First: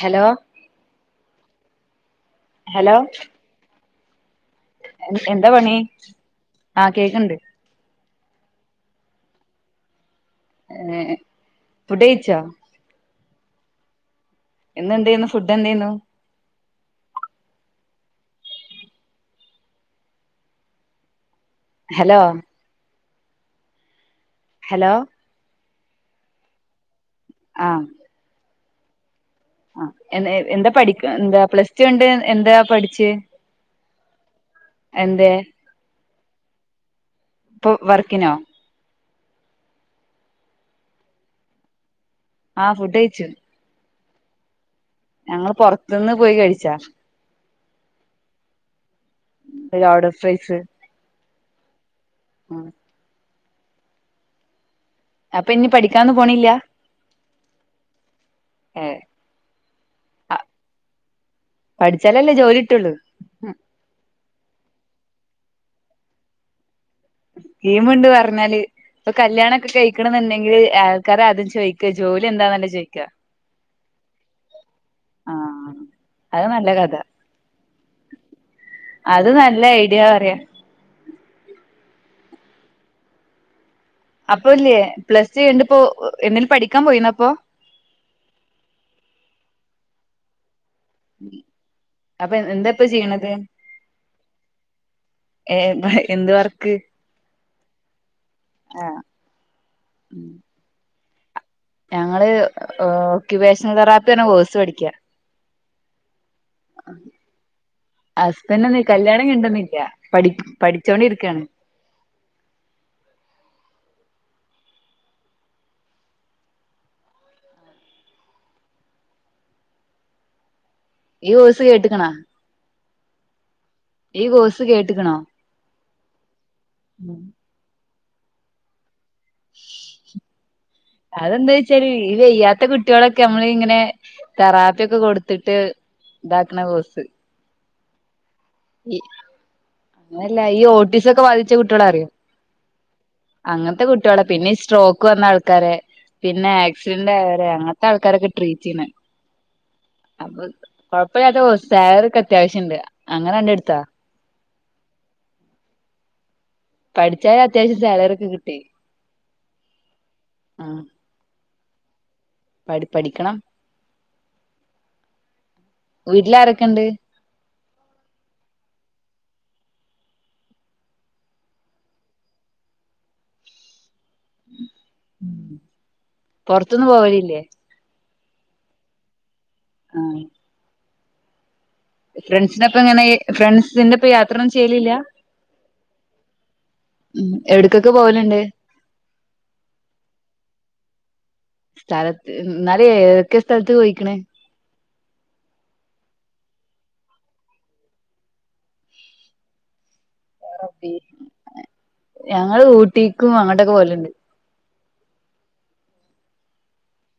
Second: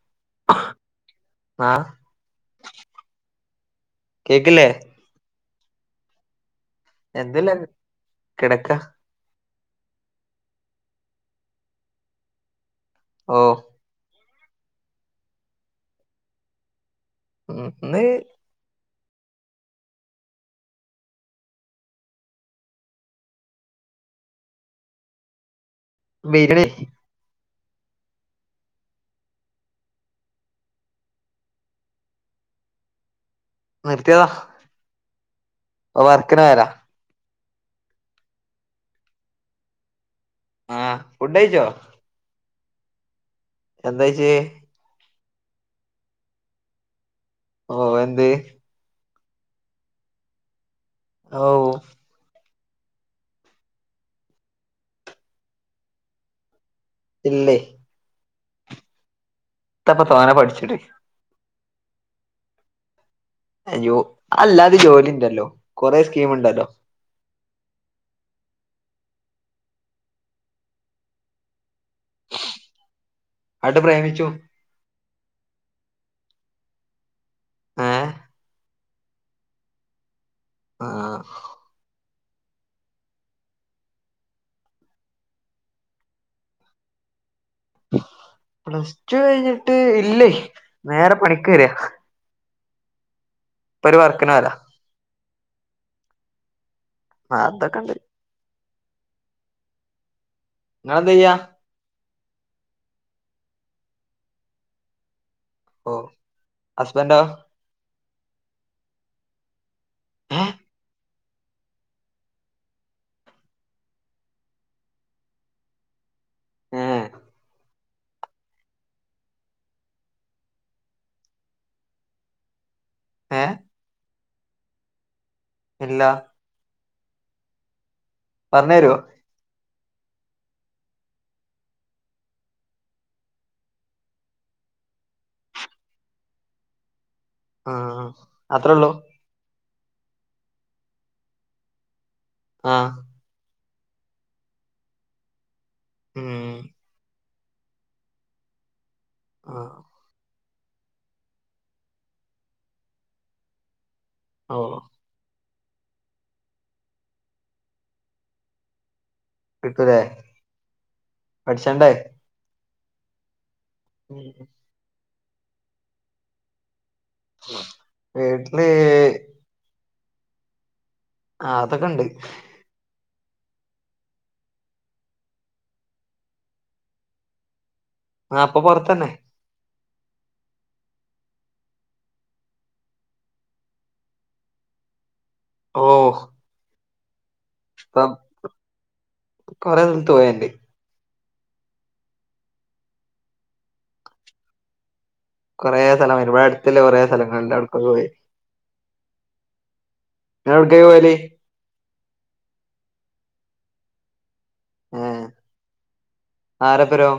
Hello ആഹ് hello കേക്കില്ലേ എന്താപണി ആഹ് കേക്കണ്ട് കിടക്കാ ഏ ഫുഡ്ഡയ്ച്ചോ ഓ എന്ത്‌ണ്ട് ഇന്ന് ഫുഡ്ഡെന്തായിന്നു ഉം ഇന്ന് ഹലോ ഹലോ മീൻകറി ആഹ് ആ എന്താ പഠിക്ക് എന്താ പ്ലസ് ടു കഴിഞ്ഞിട്ട് എന്താ പഠിച്ച് നിർത്തിയതാ, എന്തേ വർക്കിന് വരാ ഇപ്പൊ വർക്കിനോ ആഹ് ഫുഡ്ഡയിച്ചോ ആഹ് ഫുഡ്ഡ് കയിച്ചു എന്താകയിച്ചേ ഞങ്ങള് പൊറത്ത്ന്ന് പോയി കഴിച്ചാ. ഓ എന്ത്‌ ലോഡഡ് ഫ്രൈസ്. ഔ ഹ. അപ്പൊ ഇനി പഠിക്കാനൊന്ന് പോണില്ല ഇല്ലേ ഏ ഇത്തപ്പ തോനെ പഠിച്ചിട്ട് പഠിച്ചാലല്ലേ ജോലി ഇട്ടൊള്ളു അയ്യോ അല്ലാതെ ജോലി ഉണ്ടല്ലോ കൊറെ സ്കീം ഉണ്ടല്ലോ സ്കീംമ്ണ്ട് പറഞ്ഞാല് ഇപ്പൊ കല്ല്യാണംഒക്കെ കഴിക്കണം എന്നുണ്ടെങ്കില് ആൾക്കാര് ആദ്യം ചോയിക്ക ജോലി എന്താന്നല്ലെ ചോദിക്കാ അട്ട് പ്രേമിച്ചു ആഹ അത് നല്ല കഥ ഏഹ് അത് നല്ല ഐഡിയ പറയാ ആഹ അപ്പൊല്ലേ പ്ലസ്ടു കഴിഞ്ഞിട്ട് ഇപ്പോ ഏ എന്തെങ്കിലും പഠിക്കാൻ പോയിന്നപ്പൊ പ്ലസ്ടു കഴിഞ്ഞിട്ട് ഇല്ലേ നേറെ പണിക്ക് കേറിയ ഇപ്പൊ ചെയ്യണത് ഇപ്പോ ഒരു വർക്കിനേയ്ത ഏ ന്ത് എന്ത് വർക്ക് ആ അതൊക്കെണ്ട് ആഹ ഉം ഇങ്ങളെൻത്യ്യ ഞങ്ങള് ഓക്യുപേഷൻതെറാപ്പ് എന്ന കോഴ്സ് പഠിക്ക ഓ ഹസ്ബന്റോ ഹസ്ബൻഡ്ഒന്ന് കല്ല്യാണം കഴിഞ്ഞിണ്ടൊന്നില്ല പ ഏഹ് പഠിച്ചോണ്ടിരിക്ക രിക്കാണ് ഈ വോയിസ് കേട്ട്ക്ക്ണാ ഏഹ് ഈ കോഴ്സ്സ് കേട്ട്ക്ക്ണാ ഇല്ലാ ഉം പറഞ്ഞ് തരോ ശ് ശ് അതെന്താ വെച്ചാല് ഈ വെയ്യാത്ത കുട്ടികളൊക്കെ നമ്മള് ഇങ്ങനെ തെറാപ്പിയൊക്കെ കൊടുത്തിട്ട് ണ്ടാക്കാണ കോഴ്സ് ആഹ അത്രേയുള്ളൂ അങ്ങനെയല്ല ഈ ഓട്ടീസ് ഒക്കെ ബാധിച്ച കുട്ടികളെഅറിയോ ആഹ് അങ്ങനത്തെ കുട്ടികളെ പിന്നെ സ്ട്രോക്ക് വന്ന ആൾക്കാര് പിന്നെ ഉം ആക്സിഡന്റ് അയ അത് അങ്ങത്തെ ആക്കാരൊക്കെ ട്രീറ്റ് ചെയ്യ്ന്ന ആഹ കൊഴപ്പമില്ലാത്ത കോഴ്സ് സാലറി ഓക്കെ അത്യാവശ്യണ്ട് അങ്ങനെണ്ട് എടുതത്താ. ഒ പഠിച്ചാല് അത്യാവശ്യം സാലറി ഒക്കെ കിട്ടി. കിട്ടൂലേ ആ പഠിച്ചണ്ടേ പഠി പഠിക്കണം ഉം വീട്ടിൽ ആരൊക്കെയുണ്ട് വീട്ടിൽഹ് ആ അതൊക്കെ ഇണ്ട് പുറത്തൊന്നും പോവലില്ലേ ആ അപ്പൊ പുറത്തല്ലേ ആ ഫ്രണ്ട്സിനെപ്പം ഇങ്ങനെ ഫ്രണ്ട്സിന്റെപ്പം യാത്ര ഒന്നും ചെയ്ലില്ല ഓ ഉ എവിടക്കൊക്കെ ഇപ്പം പോവലുണ്ട് കൊറേ സ്ഥലത്ത് പോയണ്ട് സ്ഥലത്ത് എന്നാല് ഏതൊക്കെ സ്ഥലത്ത് പോയിക്കണ് കുറെ സ്ഥലം ഇവിടെ അടുത്ത കൊറെ സ്ഥലങ്ങളുണ്ട് അവിടുക്കൊ പോയി ഞ എവിടെയാ പോവല് ഞങ്ങള് ഊട്ടിക്കും അങ്ങട്ടൊക്കെ പോവലുണ്ട് ആ ആരപ്പരോ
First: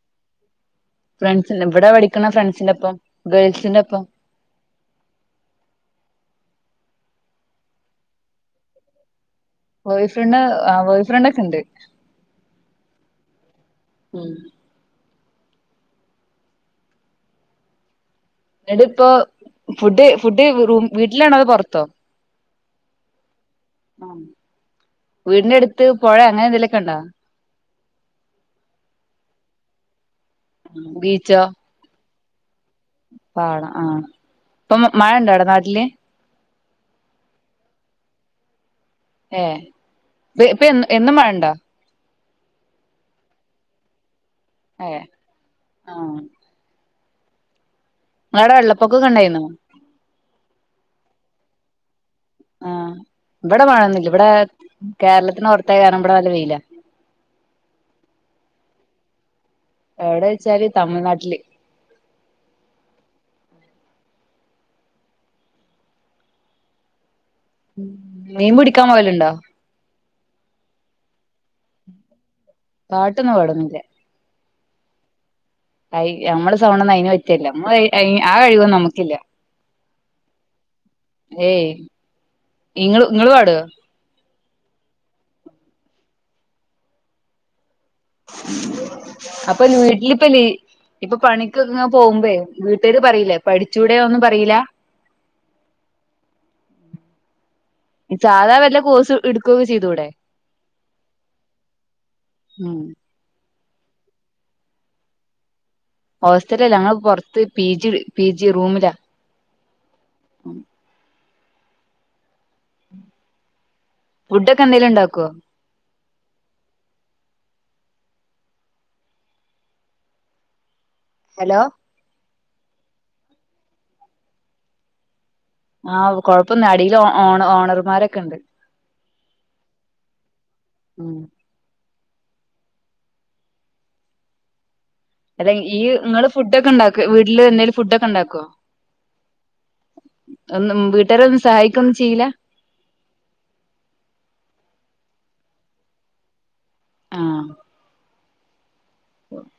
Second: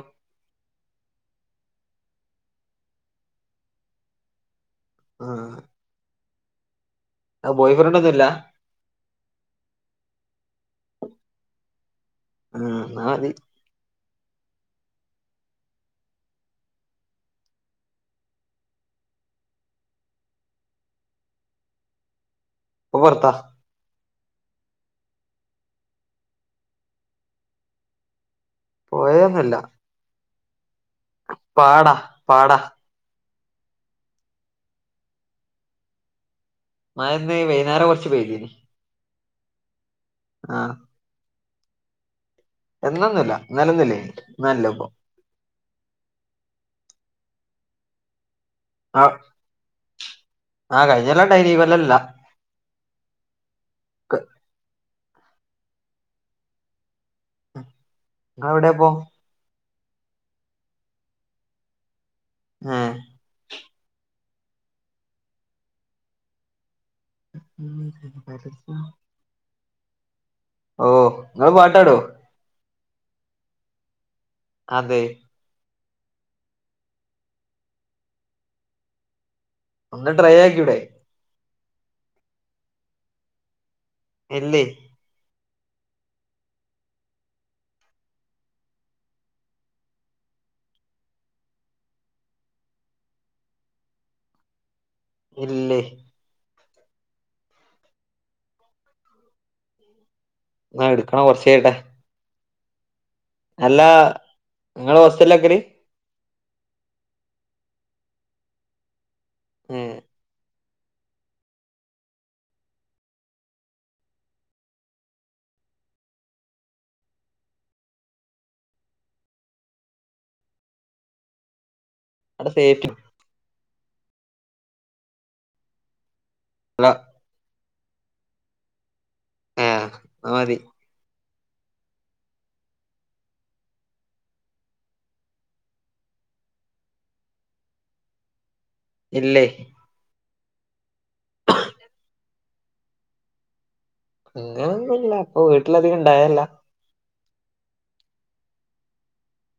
ഫ്രണ്ട്സി എവിടാ പഠിക്കണ ഫ്രണ്ട്സിന്റെപ്പം ഗേൾസിന്റെപ്പം ആ ആ ബോയ് ഫ്രണ്ട് ഒന്നുമില്ല ബോയ് ഫ്രണ്ട് ആ ബോയ് ഫ്രണ്ട് ഒക്കെ ഉണ്ട് ആ ന അതി ഉം എന്നട്ട ഇപ്പൊ ഫുഡ് ഫുഡ് റൂ വീട്ടിലാണോ അതോ പുറത്തോ ഇപ്പോ പുറത്താ വീടിന്റെ അടുത്ത് പുഴ അങ്ങനെ എന്തെലൊക്കെ ഉണ്ടോ പൊയയൊന്നുമില്ല ബീച്ചോ പാടാ പാട ആഹ ഇപ്പൊ മഴ ഉണ്ടോ അവിടെ നാട്ടില് മയ വൈകുന്നേരം കുറച്ച് ചെയ്ത് ഏ ഇ ഇപ്പൊ എ എന്നും മഴണ്ടോ എന്നന്നില്ല ഇന്നലന്നില്ല നല്ല ഇപ്പൊ ആ നിങ്ങളടെ ആ വെള്ളപ്പൊക്കൊക്ക ഉണ്ടായിരുന്നോ ആഹ് കഴിഞ്ഞകൊല്ലം ഉണ്ടായിഈ കൊല്ലം ഇല്ല ആഹ ഇവിടെ മഴന്നില്ല ഇവിടെ കേരളത്തിന് പുറത്തായ കാരണം ഇവിടെ നല്ല വെയില എവിടെയാ പോ എവിടെ വെച്ചാല് തമിഴ്നാട്ടില് ആഹ മീൻ പിടിക്കാൻ പോവലുണ്ടോ ഓ നിങ്ങള് പാട്ട് പാടോ പാട്ടൊന്നും പാടുന്നില്ല അതെ ക നമ്മുടെ സൗണ്ട് ഒന്നും അയിന് പറ്റല്ല ആ കഴിവൊന്നും നമുക്കില്ല ഒന്ന് ട്രൈ ആക്കി കൂടേ ഏയ് ഇങ്ങള് ഇങ്ങള് പാടുമോ ഇല്ല അപ്പൊ ന ഇഡലിപ്പനി [unintelligible] ഇപ്പൊ പണിക്കക്ക പോകുമ്പേ വീട്ടുകാര് പറയില്ലേ പഠിച്ചുടെയാ ഒന്നും പറയൂലാ ഇല്ലേ സാധാ വല്ല കോഴ്സ് എടുക്കുകയൊക്കെ ചെയ്തുടെ എന്നാ എടുക്കണ കൊറച്ചായിട്ടെ ഉം നല്ല നിങ്ങള് ഹോസ്റ്റല ഒക്കറി [unintelligible] ഹോസ്റ്റലിലല്ല ഞങ്ങള് പുറത്ത് പി ജി പി ജി റൂമിലാ ങേ. ഫുഡൊക്കെ എന്തെങ്കിലും ഉണ്ടാക്കുവോ? ഹലോ അവുടെ സേഫ്റ്റി ആഹ്, കൊഴപ്പന്നുല്ല അല്ല അടിൽ ഓണ ഓണർമാരൊക്കെ ഉണ്ട്. ആഹ് അത് മതി. ഉം. അല്ലെ, ഈ നിങ്ങള് ഫുഡ് ഒക്കെ ഉണ്ടാക്കൊ വീട്ടില് എന്തെലും ഫുഡ് ഒക്കെ ഉണ്ടാക്കുവോ? ഇല്ല. ഒന്നും വീട്ടുകാരെ ഒന്നും സഹായിക്കൊന്നും ചെയ്യില്ല. അങ്ങനൊന്നുമല്ല, ഇപ്പൊ വീട്ടിലധികം ഇണ്ടാവേല്ല. ആഹ്. ' [inaudible]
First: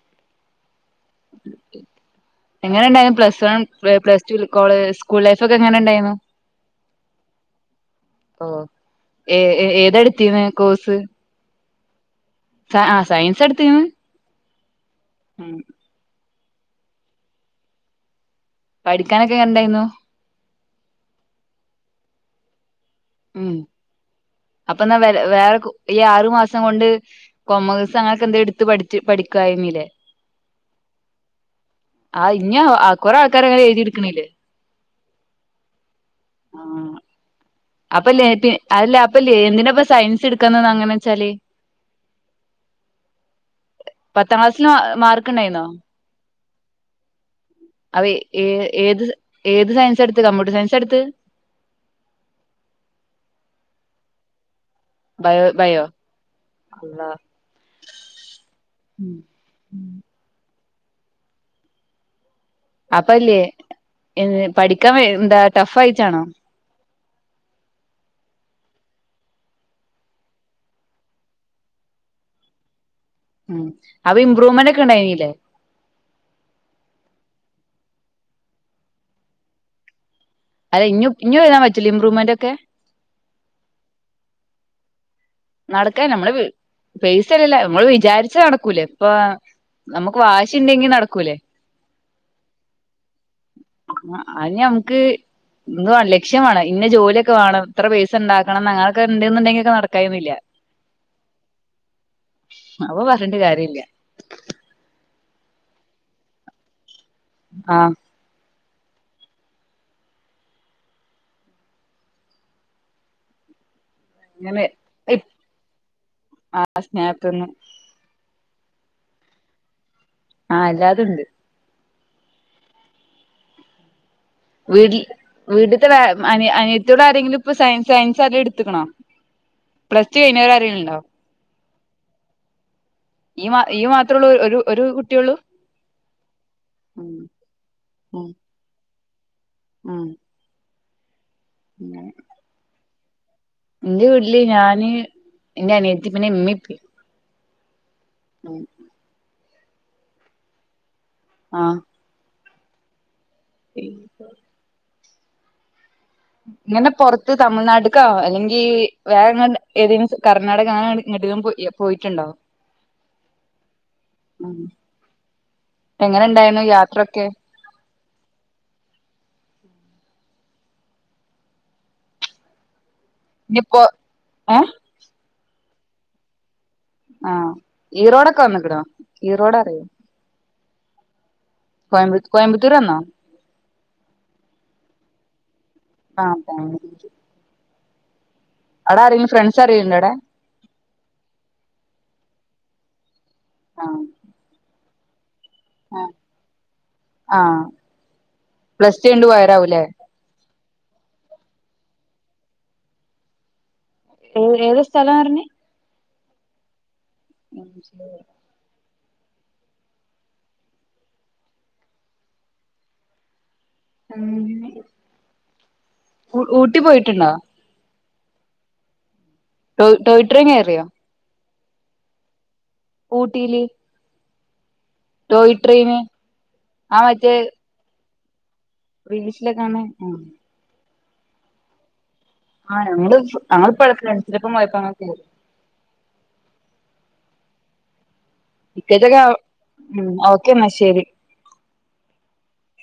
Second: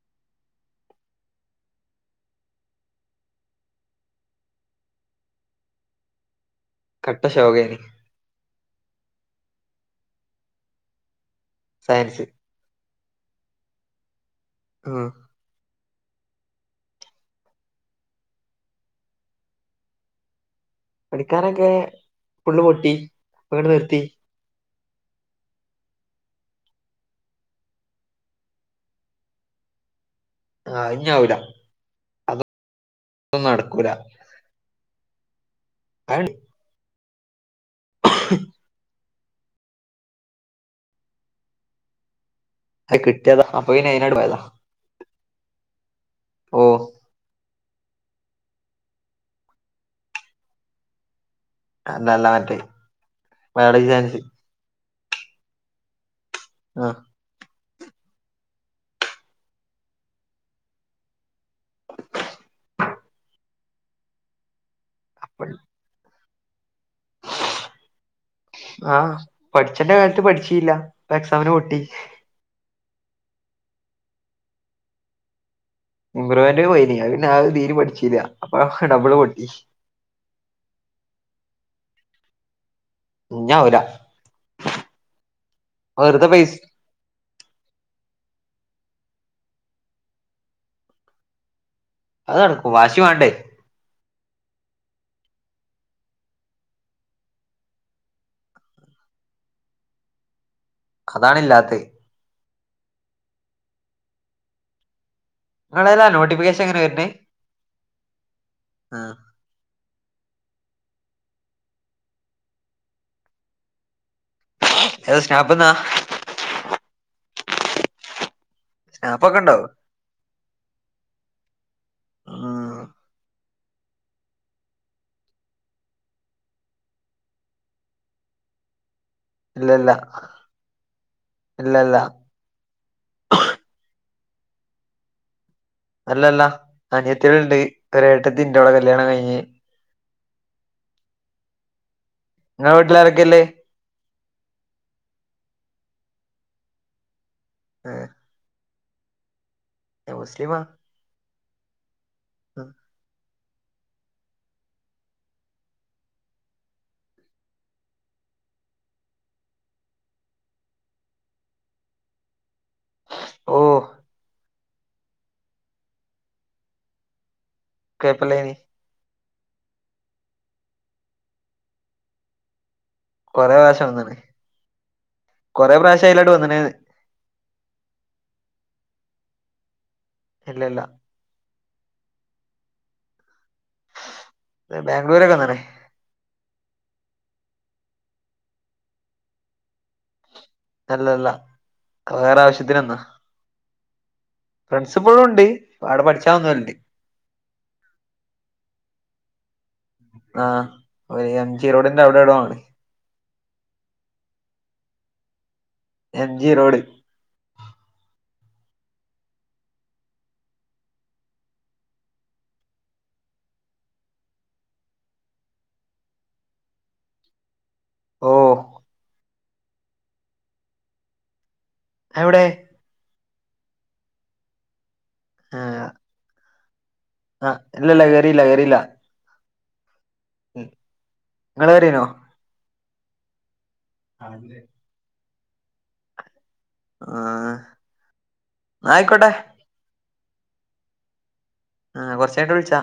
' [inaudible] എങ്ങനെ ഇണ്ടായിരുന്നു plus one plus two school life ഒക്കെ എങ്ങനെ ഇണ്ടായിരുന്നു? കട്ട ശോകേനി. ഓ, ഏ- ഏതടുത്തീരുന്നത് കോഴ്സ്. സയൻസ്. ആഹ് ആഹ് സയൻസ് എടുത്ത്ണത്. ഉം. പഠിക്കാനൊക്കെ എങ്ങനെയുണ്ടായിരുന്നു. പഠിക്കാനൊക്കെ ഫുള്ള് പൊട്ടി, അപ്പോ ഉം അങ്ങട് നിർത്തി. അപ്പൊ എന്നാ വേറെ വേറെ ഈ ആറു മാസം കൊണ്ട് കൊമേഴ്സ് അങ്ങനൊക്കെ എന്തേ എടുത്ത് പഠിച്ച് പഠിക്കുവായി ന്നിലേ. ആഹ്, ഇഞ്ഞാവൂല. ആ, ഇഞ്ഞ് ആ കുറെ അതൊന്നും ആൾക്കാരങ്ങനെ നടക്കൂല എഴുതിയെടുക്കണ്ല്ലേ. അത് ആഹ്. അപ്പല്ലേ അതല്ലേ അപ്പല്ലേ എന്തിനാപ്പോ സയൻസ് എടുക്കുന്ന അങ്ങനെ വെച്ചാല്. അത് കിട്ടിയതാ അപ്പൊ പിന്നെ അയിനാട് പോയതാ പത്താം ക്ലാസില് മാർക്ക് ഉണ്ടായിരുന്നോ? ഓ. അവ ഏ ഏത് ഏത് സയൻസാ എടുത്തേ കമ്പ്യൂട്ടർ സയൻസാ എടുത്തേ. അതല്ല, മറ്റേത് ബയോളജി സയൻസ്. ബയോ ബയോ ആ അല്ലാഹ്! ഉം. അപ്പല്ല്യ, പഠിക്കാൻ എന്താ പ- ടഫ് ആയിട്ടാണോ? ആഹ്, പഠിച്ചണ്ടക്കാലത്ത് പഠിച്ചീല്യ, ഇപ്പോ എക്സാമിന് പൊട്ടി. ഉം, അപ്പോ ഇമ്പ്രൂവ്മെന്റ് ഒക്കെ ഉണ്ടായിനില്ലേ. ഇംമ്പ്രൂവ്മെന്റിന് പോയിനി, അത് തീരെയും പഠിച്ചില്ല, അപ്പൊ ഡബിള് പൊട്ടി. അതെ, ഇഞ്ഞും ഇഞ്ഞും എഴുതാൻ പറ്റില്ലേ ഇമ്പ്രൂവ്മെന്റ് ഒക്കെ. ഇഞ്ഞാവൂല. നടക്കാൻ വെറുതെ നമ്മള് പൈസ പൈസല്ലില്ല, നമ്മള് വിചാരിച്ച് നട നടക്കൂലേ, ഇപ്പ നമുക്ക് വാശിണ്ടെങ്കിൽ നടക്കൂലേ. അത് നടക്കും, വാശി വേണ്ടേ. ' [unintelligible] ലക്ഷ്യം വേണം, ഇന്ന ജോലി ഒക്കെ വേണം, എത്ര പൈസ ഉണ്ടാക്കണം, അങ്ങനെയൊക്കെ ഉണ്ട് എന്നുണ്ടെങ്കിൽ നടക്കായി ഇല്ല. അതാണില്ലാത്തത്. അപ്പൊ പറഞ്ഞിട്ട് കാര്യം ഇല്ല. നിങ്ങളെലാ നോട്ടിഫിക്കേഷൻ എങ്ങനെ വരുന്നേ? ആഹ്. ആഹ് അങ്ങനെ ഇ ഏത് സ്നാപ്പ്ന്നാ ആ സ്നേഹത്തിന്ന്. സ്നാപ്പൊക്കെ ണ്ടോ? ആഹ് എല്ലാതും ഉണ്ട്. ആഹ് വീട് വീട്ടത്തെ അനി അനിയത്തോട് ആരെങ്കിലും ഇപ്പ സയൻ സയൻസ് ആരേലും ഇടതുക്കുണോ? ഇല്ലല്ല പ്ലസ് ടു കൈുന്നേര ആരെലുണ്ടോ? ഇല്ലല്ല ഈ മാ ഇയ്യ് മാത്ര ഉള്ളൂ ഒരു ഒരു കുട്ടിയള്ളൂ. അല്ലല്ല അനിയത്തിയാല്ണ്ട് ഒര് ഉം ഏട്ടത്തി ഉണ്ട് ഓളെ കല്യാണം കഴിഞ്ഞ്. ഉം പിന്നെ നിങ്ങളെ വീട്ടിലാരൊക്കെല്ലേ? എന്റെ വീട്ടില് ഞാന് ഇന്റെ അനിയത്തി പിന്നെ ഇമ്മിപ്പ. ആ ഉം [unintelligible] മുസ്ലിമാ? ആഹ് ആഹ് [unintelligible] ഇങ്ങനെ പുറത്ത് തമിഴ്നാടുക്കാ അല്ലെങ്കി വേറെങ്ങ ഏതേലും കർണ്ണാടക അങ്ങനെ ഇ പോയിട്ടുണ്ടോ? ഓ എങ്ങനെ ഇണ്ടായിരുന്നു യാത്രൊക്കെ? കുഴപ്പല്ലേനി. കൊറെ ഇനിയിപ്പോ പ്രാവശ്യം വന്നണ് ഏഹ് കൊറെേ പ്രാവശ്യംലാട്ട് വന്ന്ണ് ആഹ് ഈറോടൊക്കെ വന്നക്കണോ ഈറോട അറിയോ? ഇല്ലല്ല കോയ കോയമ്പത്തൂര് വന്നോ? ബാംഗ്ലൂരൊക്കെ വന്നുണ് [unintelligible] അവിടാ അറിയ ഫ്രണ്ട്സ് അരേലും ഉണ്ട് അടെ അല്ലല്ല വേറെ ആവശ്യത്തിന് വന്നതാ ആഹ് പ്രിൻസിപ്പളും ഉണ്ട് അവിടെ ആഹ് പഠിച്ചാ വന്നോലുണ്ട്. ആഹ് പ്ലസ് ടു കഴിഞ്ഞിട്ട് പോയതാവും ലേ? ആ ഒരു എം ജിറോഡന്റെ അവിടെ എവിടെയോ ഉണ്ട്. ഏ ഏത് സ്ഥലം പറഞ്ഞ്? എം ജിറോട്. [unintelligible] ഉ ഊട്ടി പോയിട്ടുണ്ടോ? ഓ ടോയ് ടോയ് ട്രെയിൻ കയറിയോ? എവിടെ? ഊട്ടിയില് ടോയ്ട്രയിന് ആഹ് എല്ലല്ല കയറില്ല കയറി പ്രിയഷിലൊ കാണണ് നിങ്ങള് കയറിനോ? ആ ഞങ്ങള് ഇപ്പോഴ ഫ്രണ്ട്സിലപ്പം ആഹ് പോയപ്പങ്ങനേ കേറി ആ ഇിക്കേത്തൊക്കെ ഉ ഓക്കേ എന്നാ ശരി. ആഹ കൊറച്ചയിഞ്ഞിട്ട് വിളിച്ചാ.